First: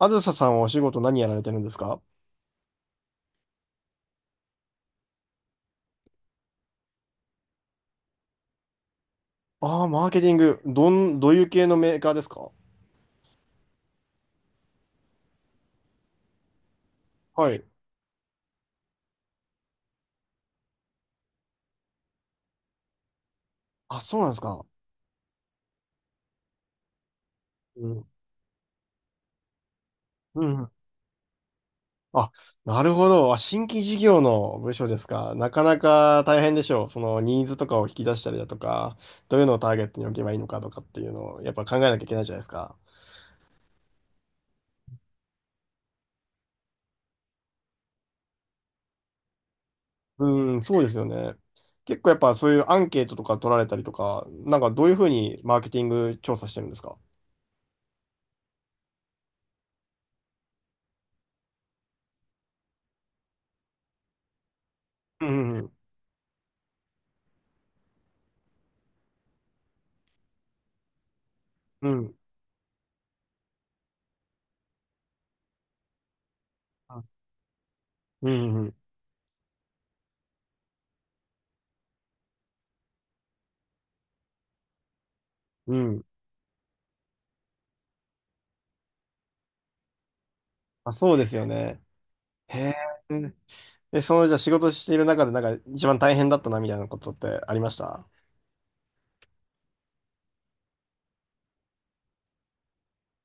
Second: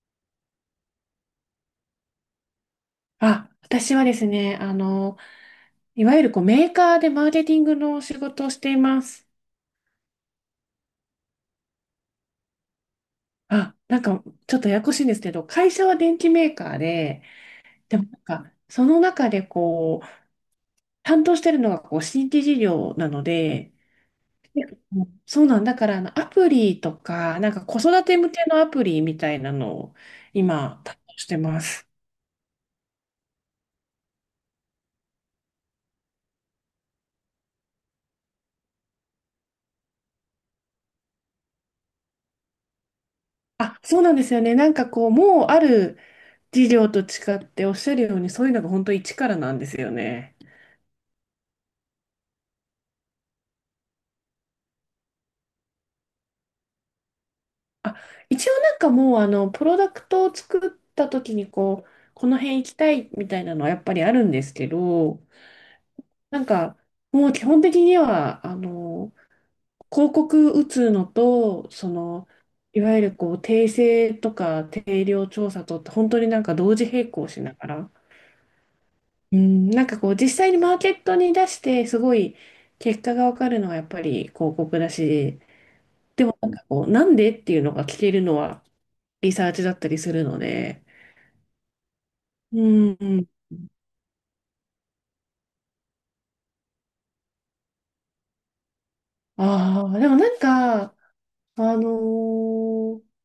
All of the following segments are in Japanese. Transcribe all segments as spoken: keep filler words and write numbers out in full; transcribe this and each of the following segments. あずささんはお仕事何やられてるんですか？あ、私はですね、あの、いわゆるこうメーカーでマーケティングの仕事をしています。ああー、マーケティング。どん、どういう系のメーカーですか？あ、なんかちょっとややこしいんですけど、会社は電機メーカーで、はい。でもなんかその中でこう、担当してるのがこう新規事業なので、あ、そうなんですで、か。そうなんだからあのアプリとか、なんか子う育ん。て向けのアプリみたいなのをうんうん。今担当してます。あ、なるほど。あ、新規事業の部署ですか？なかなか大変でしょう。そのニーズとかを引き出したりだとか、どういうのをターゲットに置けばいいのかとかっていうのをやっぱ考えなきゃいけないじゃないですか。あ、そうなんですよね。なんかこう、もうある事業と違っておっしゃるように、そういうのが本当一からなんですよね。うん、そうですよね。結構やっぱそういうアンケートとか取られたりとか、なんかどういうふうにマーケティング調査してるんですか？あ、一応なんかもうあのプロダクトを作った時にこうこの辺行きたいみたいなのはやっぱりあるんですけど、うんうんなんかもう基本的にはあの広告打つのと、うそん。のいわゆるこう訂正とか定量調査とって本当になんか同時うん。並行しながら、うんうんうん。うん、なんかこう実際にマーケットに出してすごい結果が分かるのはやっぱり広告だし、うん。なんかこうなんでっていうのが聞けるのはリサーチだったりするので。あ、そうですよね。へうえ。んうん。え、その、じゃあ仕事している中で、なんか一番大変だったな、みたいなことってありました？ああ、でもなんか、あのー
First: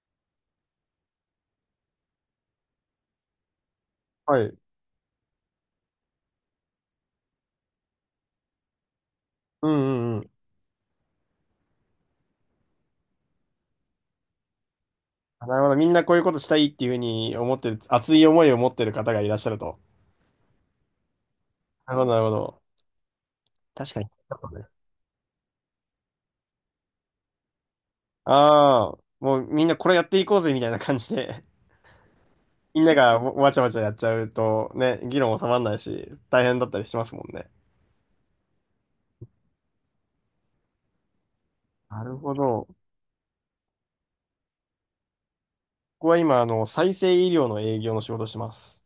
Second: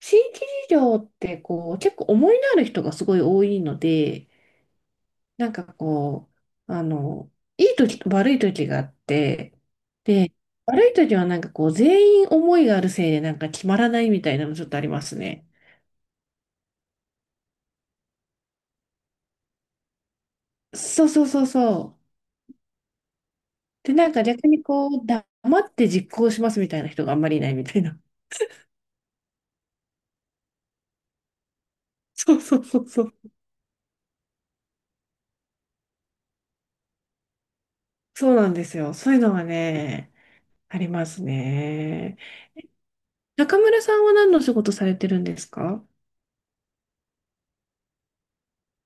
新規事業ってこう、結構思いのある人がすごい多いので、はい。なんかこう、あの、いい時と悪い時があって、うんうんうん。で、悪い時はなんかこう、全員思いがあるせいでなんか決まらないみたいなのちょっとありますあ、ね。なるほど。みんなこういうことしたいっていうふうに思ってる、熱い思いを持ってる方がいらっしゃると。そうそうそうそなるう。ほど、なるほど。で、確かなに。んか逆にこう、黙って実行しますみたいな人があんまりいないみたいな。ああ、もうみんなこれやっていこうぜ、みたいな感じで。そうそう そみんうなそう。がわわちゃわちゃやっちゃうと、ね、議論収まらないし、大変だったりしますもんね。そうなんですよ。そういうのはね、ありますなるね。ほど。中村さんは何の仕事されてるんですか？僕は今、あの、再生医療の営業の仕事をしてます。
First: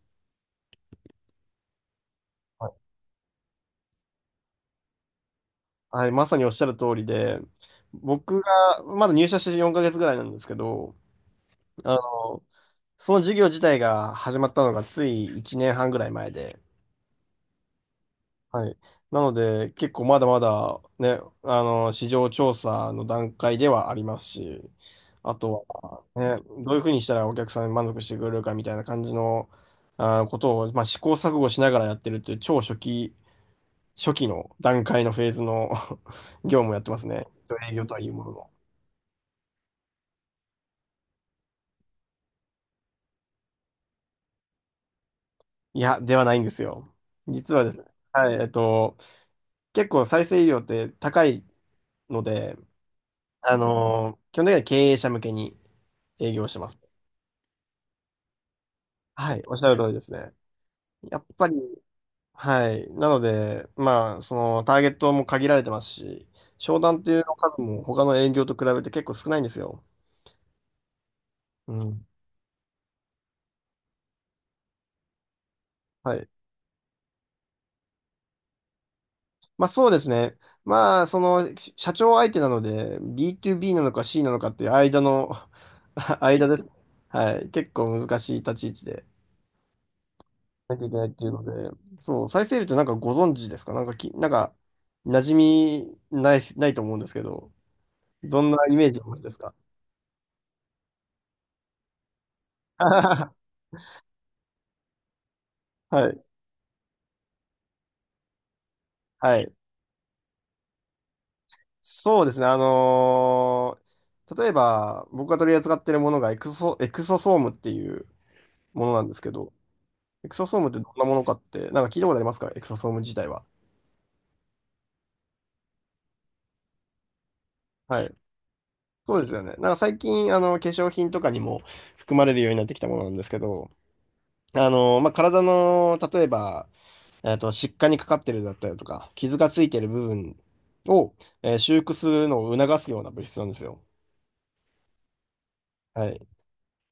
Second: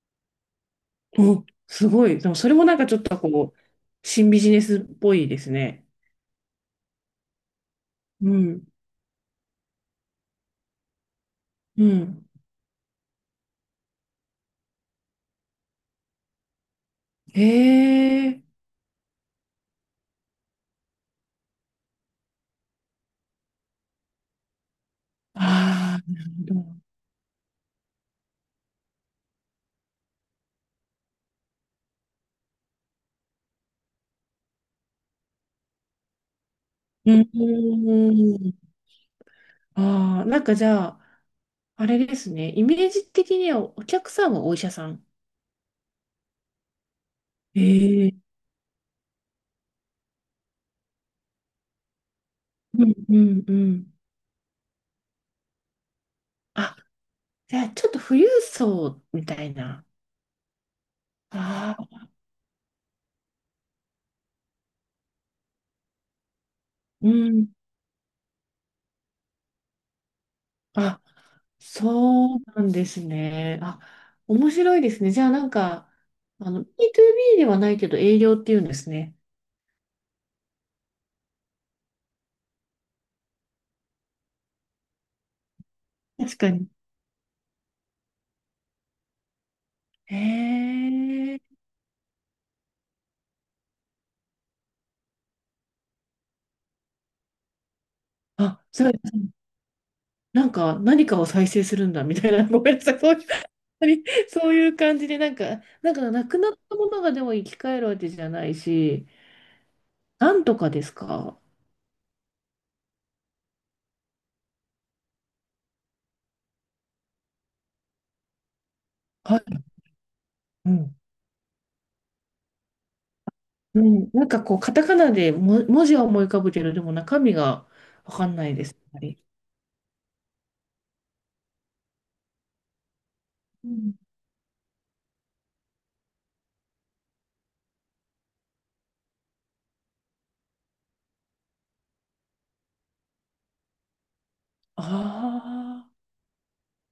お、すごい。でもそれもなんかちょっとこう、新ビジネスっぽいですね。はい、まさにおっしゃる通りで、う僕ん。がまだ入社してよんかげつぐらいなんですけど、うあん。の、その授業自体が始まったのがついいちねんはんぐらい前で、へえ。はい。なので、結構まだまだね、あの、市場調査の段階ではありますし、あとあは、あ、なるね、ほどういうど。ふうにしたらお客さんに満足してくれるかみたいな感じの、あ、ことを、まあ、試行錯誤しながらやってるっていう超初期、初期の段階のフェーズの 業務をやってますうね。営業とはいうものの。ん。ああ、なんかじゃあ、あれですね。イメージ的にはお客さんはお医者さん。いや、ではないんですよ。実えはですね、え。はい、えっと、結構再生医療って高いので、うんうんうあん。のー基本的には経営者向けに営業してまあ、す。じゃあちょっと富裕層みはたい、おいっしゃるな。通りですね。やっぱり、ああ、はい、なので、まあ、そのターゲットも限られてますし、商談っうていうのん。数も他の営業と比べて結構少ないんですよ。あ、うん。そうなんですね。あ、面白いですね。じゃあなんか、はい。あの、ビーツービー ではないけど営業っていうんですね。まあそうですね。まあ、その、し社長相手なので、ビーツービー なのか C なのかっていう間の 確間かで、に。はい、結構難しい立ち位置でへなきゃいけないっていうえ。ので、そう、再生るとなんかご存知ですかなんかき、なんか、馴染みない、ないと思うんですけど、どんなあ、イそメう、ージを持ちですか？ なんか何かを再生するんだみたいな。ごめんなさい。そう いう、そういう感じで、なんか、なんはかい、なくなったものがでも生き返るわけじゃないし、はい。なんとかですか？そうですね。あのー例えば、僕が取り扱っているものがエクソ、エクソソームっていうものなんですけはど、い。エクソソームうってどんん。なものかって、なんか聞いたことありますか？エクソソーム自体は。うん、なんかこう、カタカナでも文字は思い浮かぶけど、でも中身がはわい。かんないです。やっぱそり。うですよね。なんか最近、あの、化粧品とかにも含まれるようになってきたものなんですけうど、ん。あの、まあ、体の、例えば、えっと、疾患にかかってるだったりとか、傷がついてる部分を、えー修復するのを促すような物質なんですよ。あはい。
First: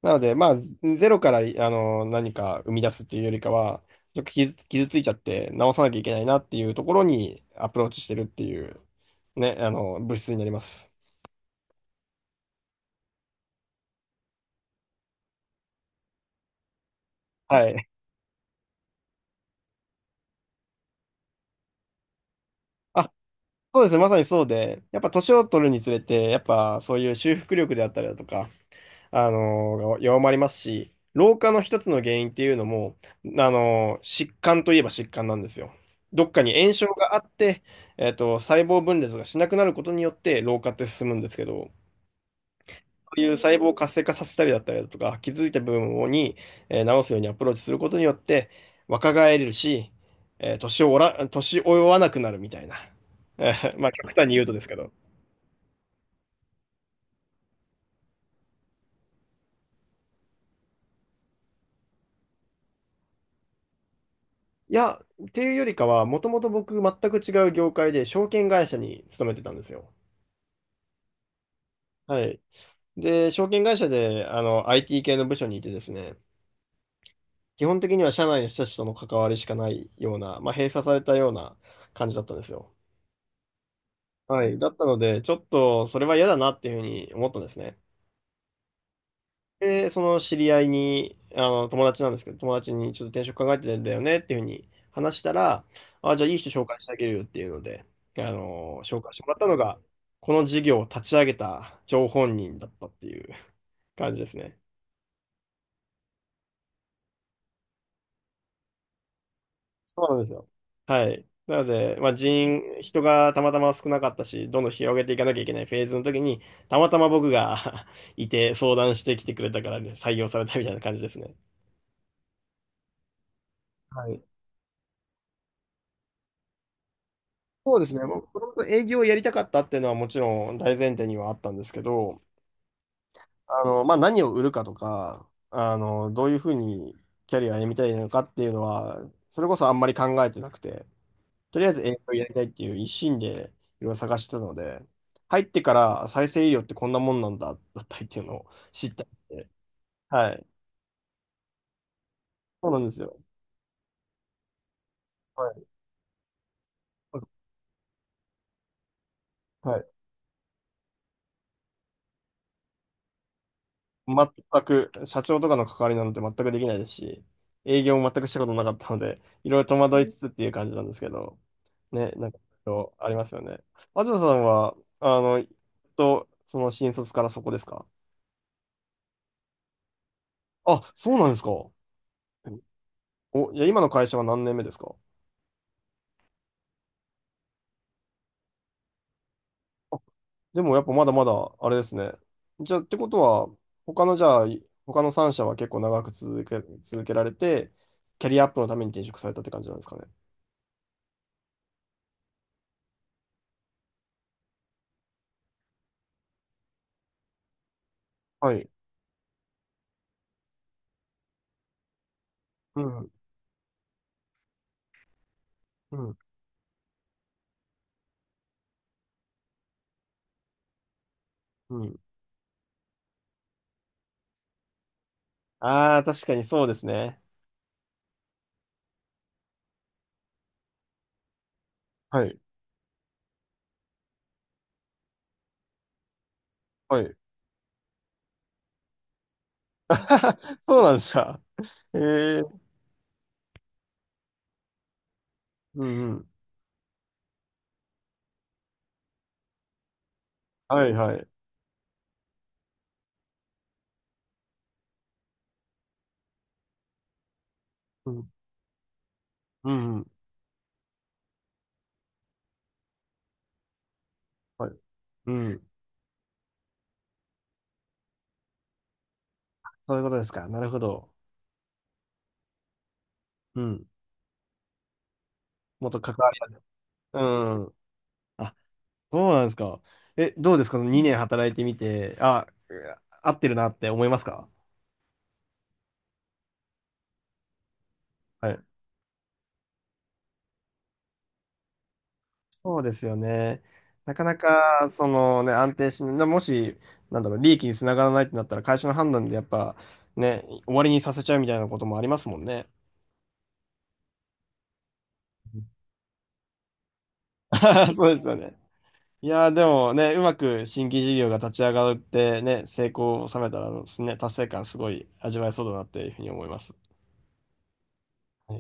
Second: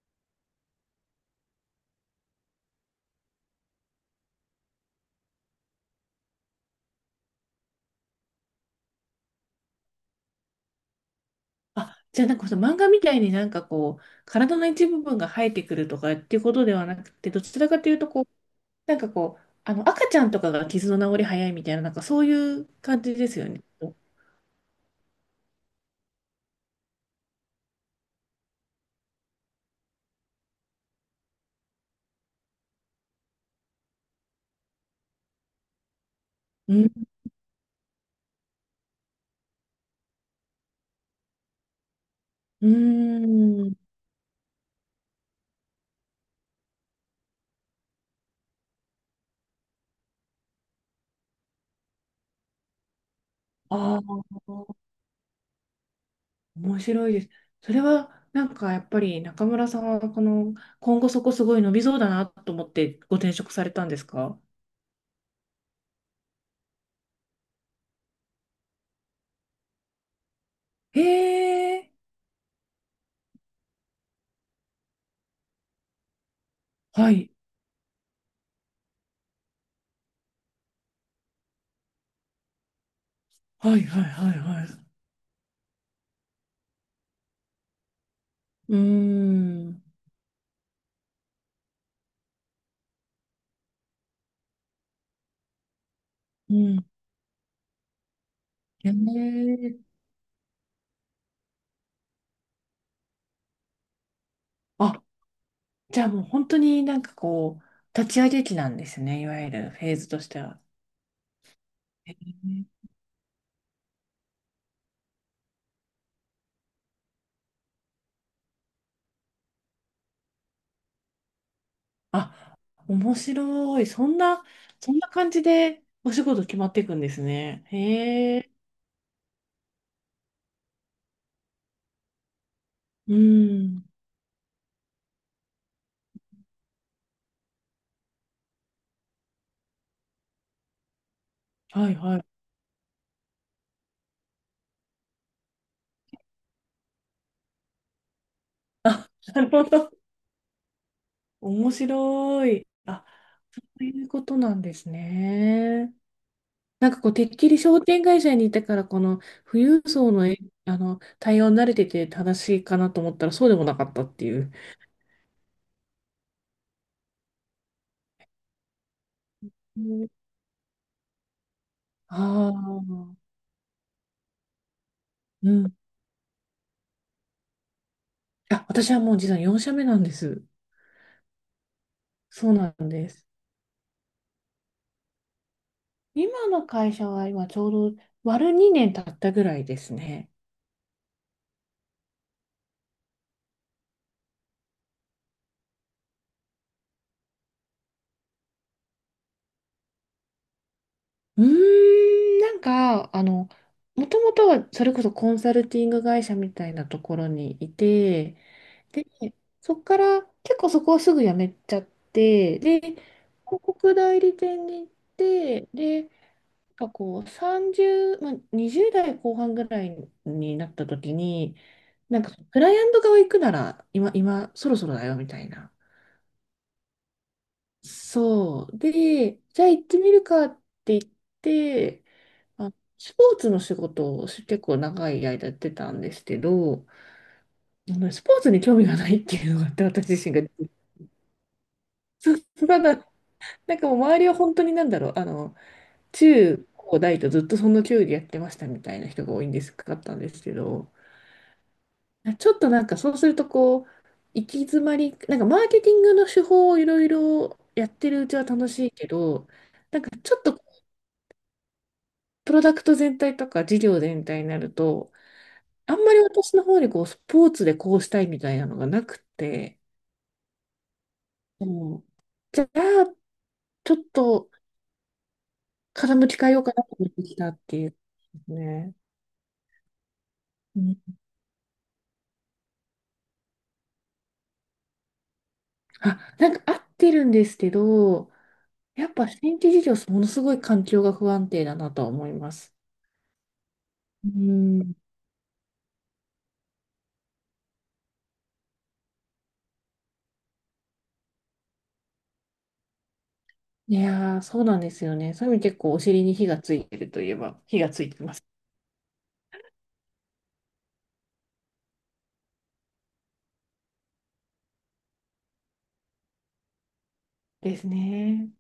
なので、まあ、ゼゼロから、あの、何か生み出すっていうよりかは、ちょっと傷、傷ついちゃって直さなきゃいけないなっていうところにアプローチしてるっていう、ね、あの、物質になります。あ。あ、じゃあなんかその漫画みたいになんかこう、体の一部分が生えてくるとかっていうことではなくて、どちはらかい。というとこう、なんかこう、あの赤ちゃんとかが傷の治り早いみたいな、なんかそういう感あ、じですよね。そうですうね。まさにそうで、やっぱ年を取るにつれて、やっぱそういう修復力であったりだとか、あのー弱まりますし、老化の一つの原因っていうのも、あのー疾患といえば疾患なんですよ。どっかに炎症ん。があって、えっと、細胞分裂がしなくなることによって老化って進むんですけど、うそういう細ー胞をん。活性化させたりだったりだとか、気づいた部分をに、えー治すようにアプローチすることによって、若返れるし、えー年をおら、年追わなくなるみたいな。えーまあ、あ極あ、端に言うとですけど。面白いです。それはなんかやっぱり中村さんはこの、今後そこすごい伸びそうだなと思ってご転職されたんですか？いや、っていうよりかは、もともと僕、全く違う業界で、証券会社に勤めてたんですよ。へえ。はい。で、証券会社で、あの、アイティー 系の部署にいてですね、はい。基本的には社内の人たちとの関わりしかないような、まあ、閉鎖されたような感じだったんですよ。はいはいはいはい。はだっい。たので、ちょっとそれは嫌だなっていうふうに思ったんですね。うーん。で、その知り合いに、あの、友達なんですけど、友達にちょっと転職考えてるんだよねっていうふうに話したら、あ、じゃあいい人う紹介ん。してあげるよっていうので、あの、へ紹介してもらったのえ。が、この事業を立ち上げた張本人だったっていう感じですね。あ、じゃあもう本当になんかこう、立ち上げ期なんですね、いわゆるフェーそズうなとんでしすてよ。は。はい。なので、まへあ、人、え。人がたまたま少なかったし、どんどん広げていかなきゃいけないフェーズの時に、たまたま僕が いて相談してきてくれたからね、採用されたみたいな感じですね。あ、面白い。そはんい。な、そんな感じでお仕事決まっていくんですね。そうですね。もへともえ。と営業をやりたかったっていうのはもちろん大前提にはあったんですけど、うあの、ん。まあ、何を売るかとか、あの、どういうふうにキャリアを歩みたいのかっていうのは、それこそあんまり考えてなくて、とりあえずはい英語はい。やりたいっていう一心でいろいろ探してたので、入ってから再生医療ってこんなもんなんだ、だったりっていうのを知ったりし なて。るほど。はい。面白い。そうなんですあ、よ。そういうことなんですはい。ね。なんかこう、てっきり商店会社にいたから、この富は裕い。層の、え、あの対応に慣れてて正しいかなと思ったら、そうでもなかったっていう。全く、社長とかの関わりなんて全くできないですし、営業も全くしたことなかったので、いろいろ戸惑いつつっていう感じなんですけど、ね、あなんか、ありまあ、すよね。あずささんは、あの、うん。と、その新卒からそこですか？あ、私はもう実はよん社目なんです。あ、そうなんですか。そうなんです。お、いや、今の会社は何年目ですか？今の会社は今ちょうど割るにねん経ったぐらいですね。でもやっぱまだまだあれですね。じゃあってことは、他のじゃあ、他のさんしゃ社は結構長く続け、続けられて、キャリアアップのために転職されたって感じなんですかね。うーん、なんか、あの、もともとはそれこそコンサルティング会社みたいなところにいて、はい。で、そこから結構そこをすぐ辞めちゃって、で、う広ん、告代理店に行って、うで、なんん、かこうさんじゅう、まあ、にじゅう代後半ぐらいになった時に、うん。なんかクライアント側行くなら今、今そろそろだよみたいな。ああ、確かにそうですね。そう。で、じゃあ行ってみるかって言って、はい、あ、スポーツの仕事を結構長い間やってたんですけど、はい。あのスポーツに興味がないっていうのがあって、私自身が。そうなんですか。えそう。えまだ、なんかもう周りは本当になんだろう、あの、うんうん。中高大とずっとその競技やってましたみたいな人が多いんですかったんですけはど、い、はい。あ、ちょっとなんかそうするとこう、行き詰まり、なんかマーケティングの手法をいろいろやってうるうん、ちは楽しいけど、うん、うなんん。かちょっとプロダクト全体とか事業全体になはるい。と、うん。あんまり私の方にこうスポーツでこうしたいみたいなのがなくて、そういうことですか。なるほど。もうじゃあうん。ちょっともっと関傾わきり、変えようかなと思っうてきたっん。ていうあ、ね。そうなんですか。え、どうですか？ うん。 にねん 年働いてみて、あ、合ってるなって思いますか？あ、なんか合ってるんですけど、はい。やっぱ新規事業、ものすごい環境が不安定だなとは思います。そうですよね。なかうなか、ん。そのね、安定しない、もし、なんだろう、利益につながらないってなったら、会社の判断でやっぱ、ね、終わりにさせちゃうみたいなこともありますもんね。いやー、そうなんですよね。そういう意味結構お尻に火がついてるといえば、火が つそいうでてすまよす。ね。いやー、でもね、うまく新規事業が立ち上がってね、成功を収めたらですね、達成感すごい味わえそうだなっていうふうに思います。ですね。